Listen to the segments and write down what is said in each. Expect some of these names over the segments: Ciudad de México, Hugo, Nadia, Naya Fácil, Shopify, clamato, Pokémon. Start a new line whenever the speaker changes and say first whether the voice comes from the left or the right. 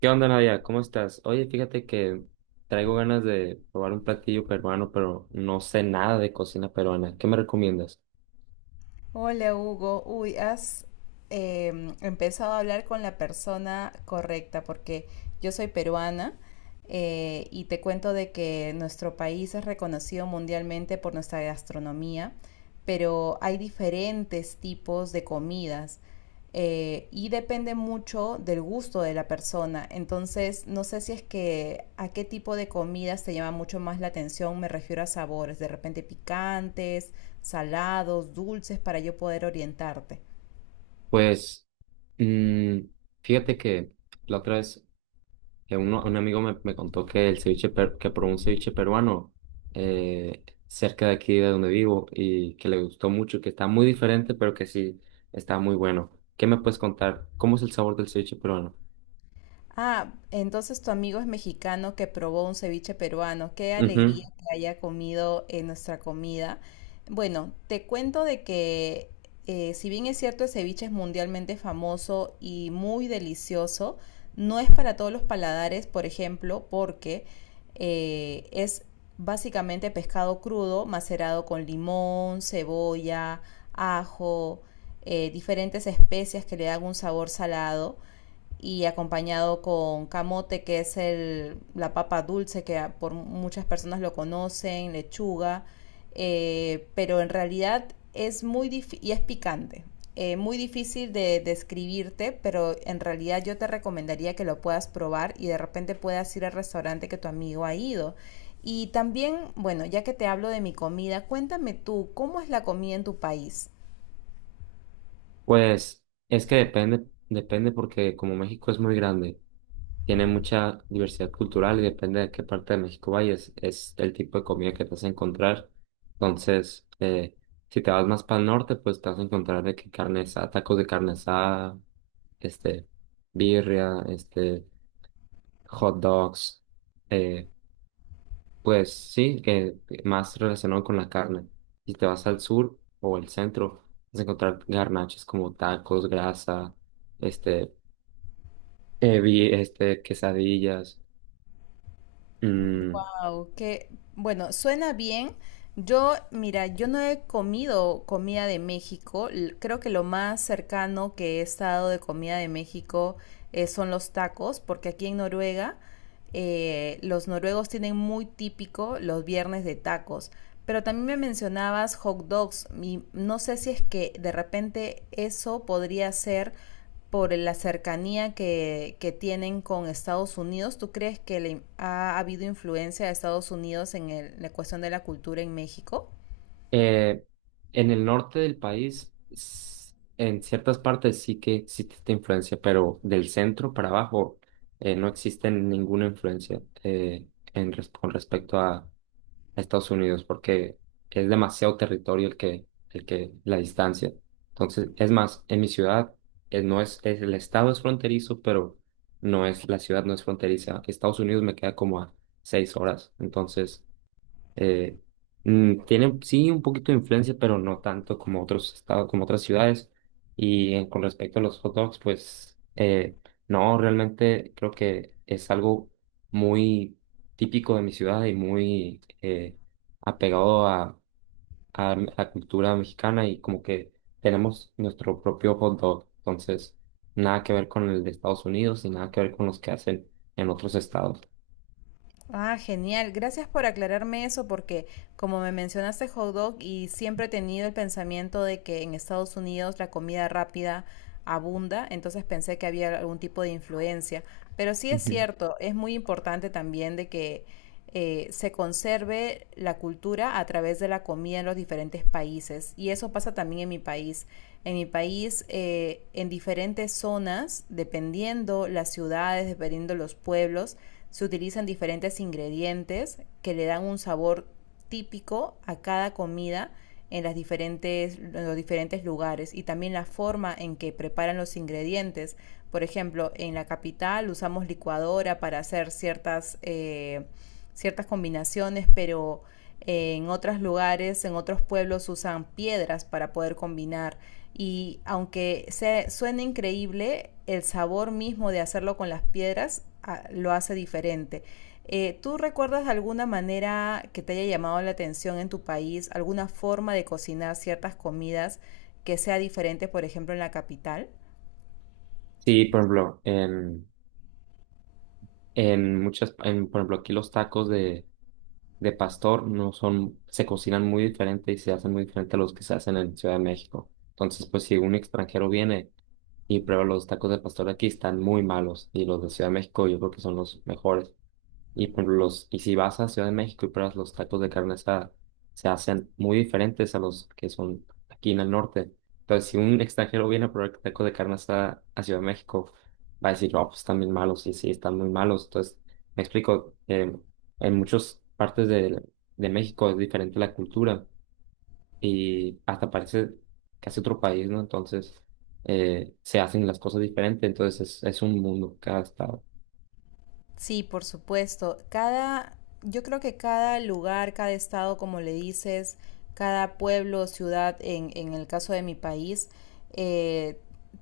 right: ¿Qué onda, Nadia? ¿Cómo estás? Oye, fíjate que traigo ganas de probar un platillo peruano, pero no sé nada de cocina peruana. ¿Qué me recomiendas?
left: Hola Hugo, uy, has empezado a hablar con la persona correcta porque yo soy peruana. Y te cuento de que nuestro país es reconocido mundialmente por nuestra gastronomía, pero hay diferentes tipos de comidas, y depende mucho del gusto de la persona. Entonces, no sé si es que a qué tipo de comidas te llama mucho más la atención, me refiero a sabores, de repente picantes, salados, dulces, para yo poder orientarte.
right: Pues, mm, fíjate que la otra vez que un amigo me contó que el que probó un ceviche peruano cerca de aquí de donde vivo y que le gustó mucho, que está muy diferente, pero que sí está muy bueno. ¿Qué me puedes contar? ¿Cómo es el sabor del ceviche peruano?
left: Ah, entonces tu amigo es mexicano que probó un ceviche peruano. Qué alegría que haya comido nuestra comida. Bueno, te cuento de que, si bien es cierto, el ceviche es mundialmente famoso y muy delicioso, no es para todos los paladares, por ejemplo, porque es básicamente pescado crudo macerado con limón, cebolla, ajo, diferentes especias que le dan un sabor salado y acompañado con camote, que es el, la papa dulce, que por muchas personas lo conocen, lechuga, pero en realidad es muy difícil y es picante. Muy difícil de describirte, pero en realidad yo te recomendaría que lo puedas probar y de repente puedas ir al restaurante que tu amigo ha ido. Y también, bueno, ya que te hablo de mi comida, cuéntame tú, ¿cómo es la comida en tu país?
right: Pues es que depende, depende porque como México es muy grande, tiene mucha diversidad cultural y depende de qué parte de México vayas, es el tipo de comida que te vas a encontrar. Entonces, si te vas más para el norte, pues te vas a encontrar de que carne asada, tacos de carne asada, este, birria, hot dogs. eh, pues sí, más relacionado con la carne. Si te vas al sur o al centro, vas a encontrar garnachas como tacos, grasa, este, quesadillas. Mm,
left: Wow, que bueno, suena bien. Yo, mira, yo no he comido comida de México. Creo que lo más cercano que he estado de comida de México, son los tacos, porque aquí en Noruega, los noruegos tienen muy típico los viernes de tacos. Pero también me mencionabas hot dogs y no sé si es que de repente eso podría ser por la cercanía que tienen con Estados Unidos. ¿Tú crees que le ha habido influencia de Estados Unidos en la cuestión de la cultura en México?
right: eh, en el norte del país, en ciertas partes sí que sí existe esta influencia, pero del centro para abajo no existe ninguna influencia en con respecto a Estados Unidos porque es demasiado territorio el que, la distancia. Entonces, es más, en mi ciudad, no es, el estado es fronterizo, pero no es, la ciudad no es fronteriza. Estados Unidos me queda como a 6 horas. Entonces, eh, tiene sí un poquito de influencia, pero no tanto como otros estados, como otras ciudades. Y con respecto a los hot dogs, pues no, realmente creo que es algo muy típico de mi ciudad y muy apegado a la cultura mexicana y como que tenemos nuestro propio hot dog. Entonces, nada que ver con el de Estados Unidos y nada que ver con los que hacen en otros estados.
left: Ah, genial. Gracias por aclararme eso porque, como me mencionaste hot dog, y siempre he tenido el pensamiento de que en Estados Unidos la comida rápida abunda, entonces pensé que había algún tipo de influencia. Pero sí es
right: Ujú.
left: cierto, es muy importante también de que se conserve la cultura a través de la comida en los diferentes países. Y eso pasa también en mi país. En mi país, en diferentes zonas, dependiendo las ciudades, dependiendo los pueblos, se utilizan diferentes ingredientes que le dan un sabor típico a cada comida en, las diferentes, en los diferentes lugares, y también la forma en que preparan los ingredientes. Por ejemplo, en la capital usamos licuadora para hacer ciertas, ciertas combinaciones, pero en otros lugares, en otros pueblos, usan piedras para poder combinar, y aunque se, suene increíble, el sabor mismo de hacerlo con las piedras a, lo hace diferente. ¿Tú recuerdas de alguna manera que te haya llamado la atención en tu país, alguna forma de cocinar ciertas comidas que sea diferente, por ejemplo, en la capital?
right: Sí, por ejemplo, en muchas, en, por ejemplo, aquí los tacos de pastor no son, se cocinan muy diferente y se hacen muy diferente a los que se hacen en Ciudad de México. Entonces, pues si un extranjero viene y prueba los tacos de pastor de aquí, están muy malos y los de Ciudad de México yo creo que son los mejores. Y, por ejemplo, los, y si vas a Ciudad de México y pruebas los tacos de carne asada, se hacen muy diferentes a los que son aquí en el norte. Entonces, si un extranjero viene a probar tacos de carne asada a Ciudad de México, va a decir, oh, pues están bien malos, y sí, están muy malos. Entonces, me explico, en muchas partes de México es diferente la cultura y hasta parece casi otro país, ¿no? Entonces, se hacen las cosas diferentes, entonces es un mundo cada estado.
left: Sí, por supuesto. Cada, yo creo que cada lugar, cada estado, como le dices, cada pueblo, ciudad, en el caso de mi país, eh,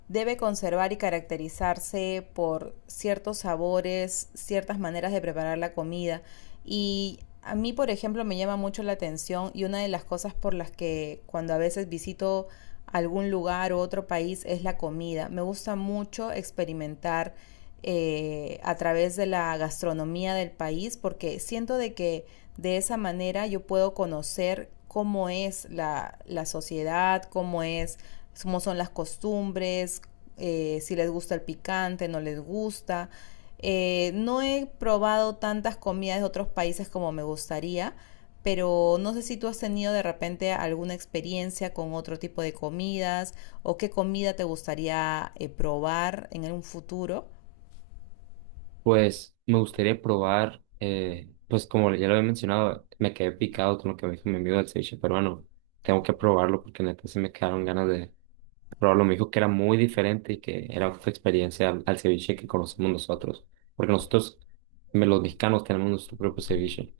left: debe conservar y caracterizarse por ciertos sabores, ciertas maneras de preparar la comida. Y a mí, por ejemplo, me llama mucho la atención, y una de las cosas por las que cuando a veces visito algún lugar u otro país es la comida. Me gusta mucho experimentar a través de la gastronomía del país, porque siento de que de esa manera yo puedo conocer cómo es la, la sociedad, cómo es, cómo son las costumbres, si les gusta el picante, no les gusta. No he probado tantas comidas de otros países como me gustaría, pero no sé si tú has tenido de repente alguna experiencia con otro tipo de comidas, o qué comida te gustaría probar en un futuro.
right: Pues me gustaría probar, pues como ya lo había mencionado, me quedé picado con lo que me dijo mi amigo del ceviche peruano. Tengo que probarlo porque neta se me quedaron ganas de probarlo. Me dijo que era muy diferente y que era otra experiencia al, al ceviche que conocemos nosotros. Porque nosotros, los mexicanos, tenemos nuestro propio ceviche.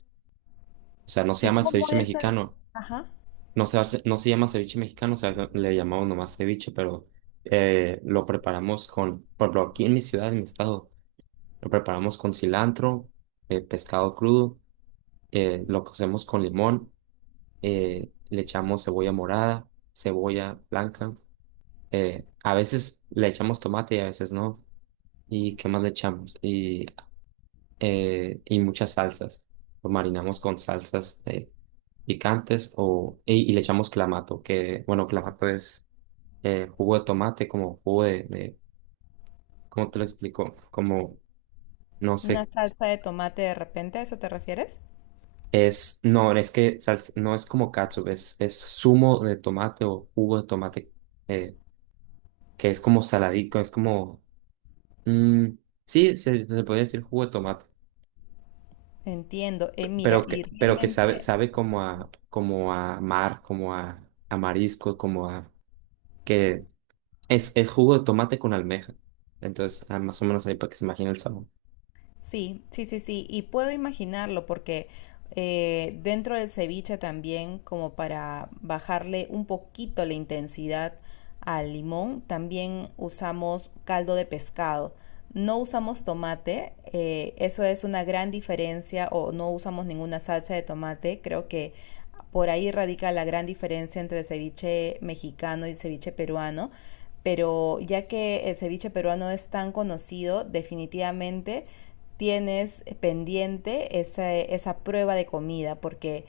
right: O sea, no se
left: ¿Y
right: llama
left: cómo
right: ceviche
left: es el...
right: mexicano,
left: Ajá,
right: no se, no se llama ceviche mexicano, o sea, le llamamos nomás ceviche, pero lo preparamos con, por ejemplo, aquí en mi ciudad, en mi estado. Lo preparamos con cilantro, pescado crudo, lo cocemos con limón, le echamos cebolla morada, cebolla blanca, a veces le echamos tomate y a veces no. ¿Y qué más le echamos? Y muchas salsas. Lo marinamos con salsas picantes o, y le echamos clamato, que bueno, clamato es jugo de tomate, como jugo de, ¿cómo te lo explico? Como, no
left: una
right: sé.
left: salsa de tomate de repente, ¿a eso te refieres?
right: Es, no, es que no es como catsup, es zumo de tomate o jugo de tomate, eh, que es como saladico, es como, mm, sí, se podría decir jugo de tomate,
left: Entiendo. Mira, y
right: pero que sabe,
left: realmente
right: sabe como a, como a mar, como a marisco, como a, que es jugo de tomate con almeja. Entonces, ah, más o menos ahí para que se imagine el sabor.
left: sí, sí, sí, sí. Y puedo imaginarlo porque dentro del ceviche también, como para bajarle un poquito la intensidad al limón, también usamos caldo de pescado. No usamos tomate, eso es una gran diferencia, o no usamos ninguna salsa de tomate. Creo que por ahí radica la gran diferencia entre el ceviche mexicano y el ceviche peruano, pero ya que el ceviche peruano es tan conocido, definitivamente tienes pendiente esa, esa prueba de comida, porque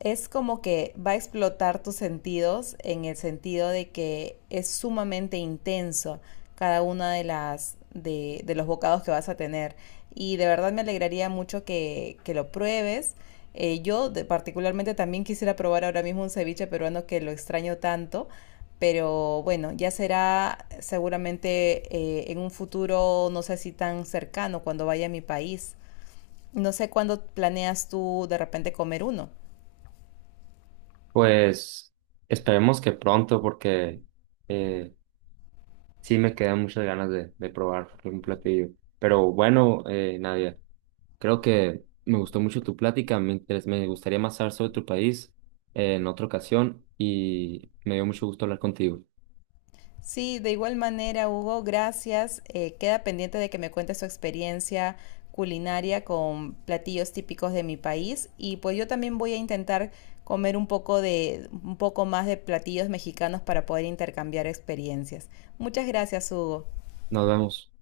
left: es como que va a explotar tus sentidos, en el sentido de que es sumamente intenso cada una de las de los bocados que vas a tener. Y de verdad me alegraría mucho que lo pruebes. Yo particularmente también quisiera probar ahora mismo un ceviche peruano que lo extraño tanto, pero bueno, ya será seguramente en un futuro, no sé si tan cercano, cuando vaya a mi país. No sé cuándo planeas tú de repente comer uno.
right: Pues, esperemos que pronto, porque, eh, sí, me quedan muchas ganas de probar algún platillo. Pero bueno, Nadia, creo que me gustó mucho tu plática. Me, me gustaría más saber sobre tu país en otra ocasión y me dio mucho gusto hablar contigo.
left: Sí, de igual manera, Hugo, gracias. Queda pendiente de que me cuentes su experiencia culinaria con platillos típicos de mi país, y pues yo también voy a intentar comer un poco de un poco más de platillos mexicanos para poder intercambiar experiencias. Muchas gracias, Hugo.
right: Nos vemos.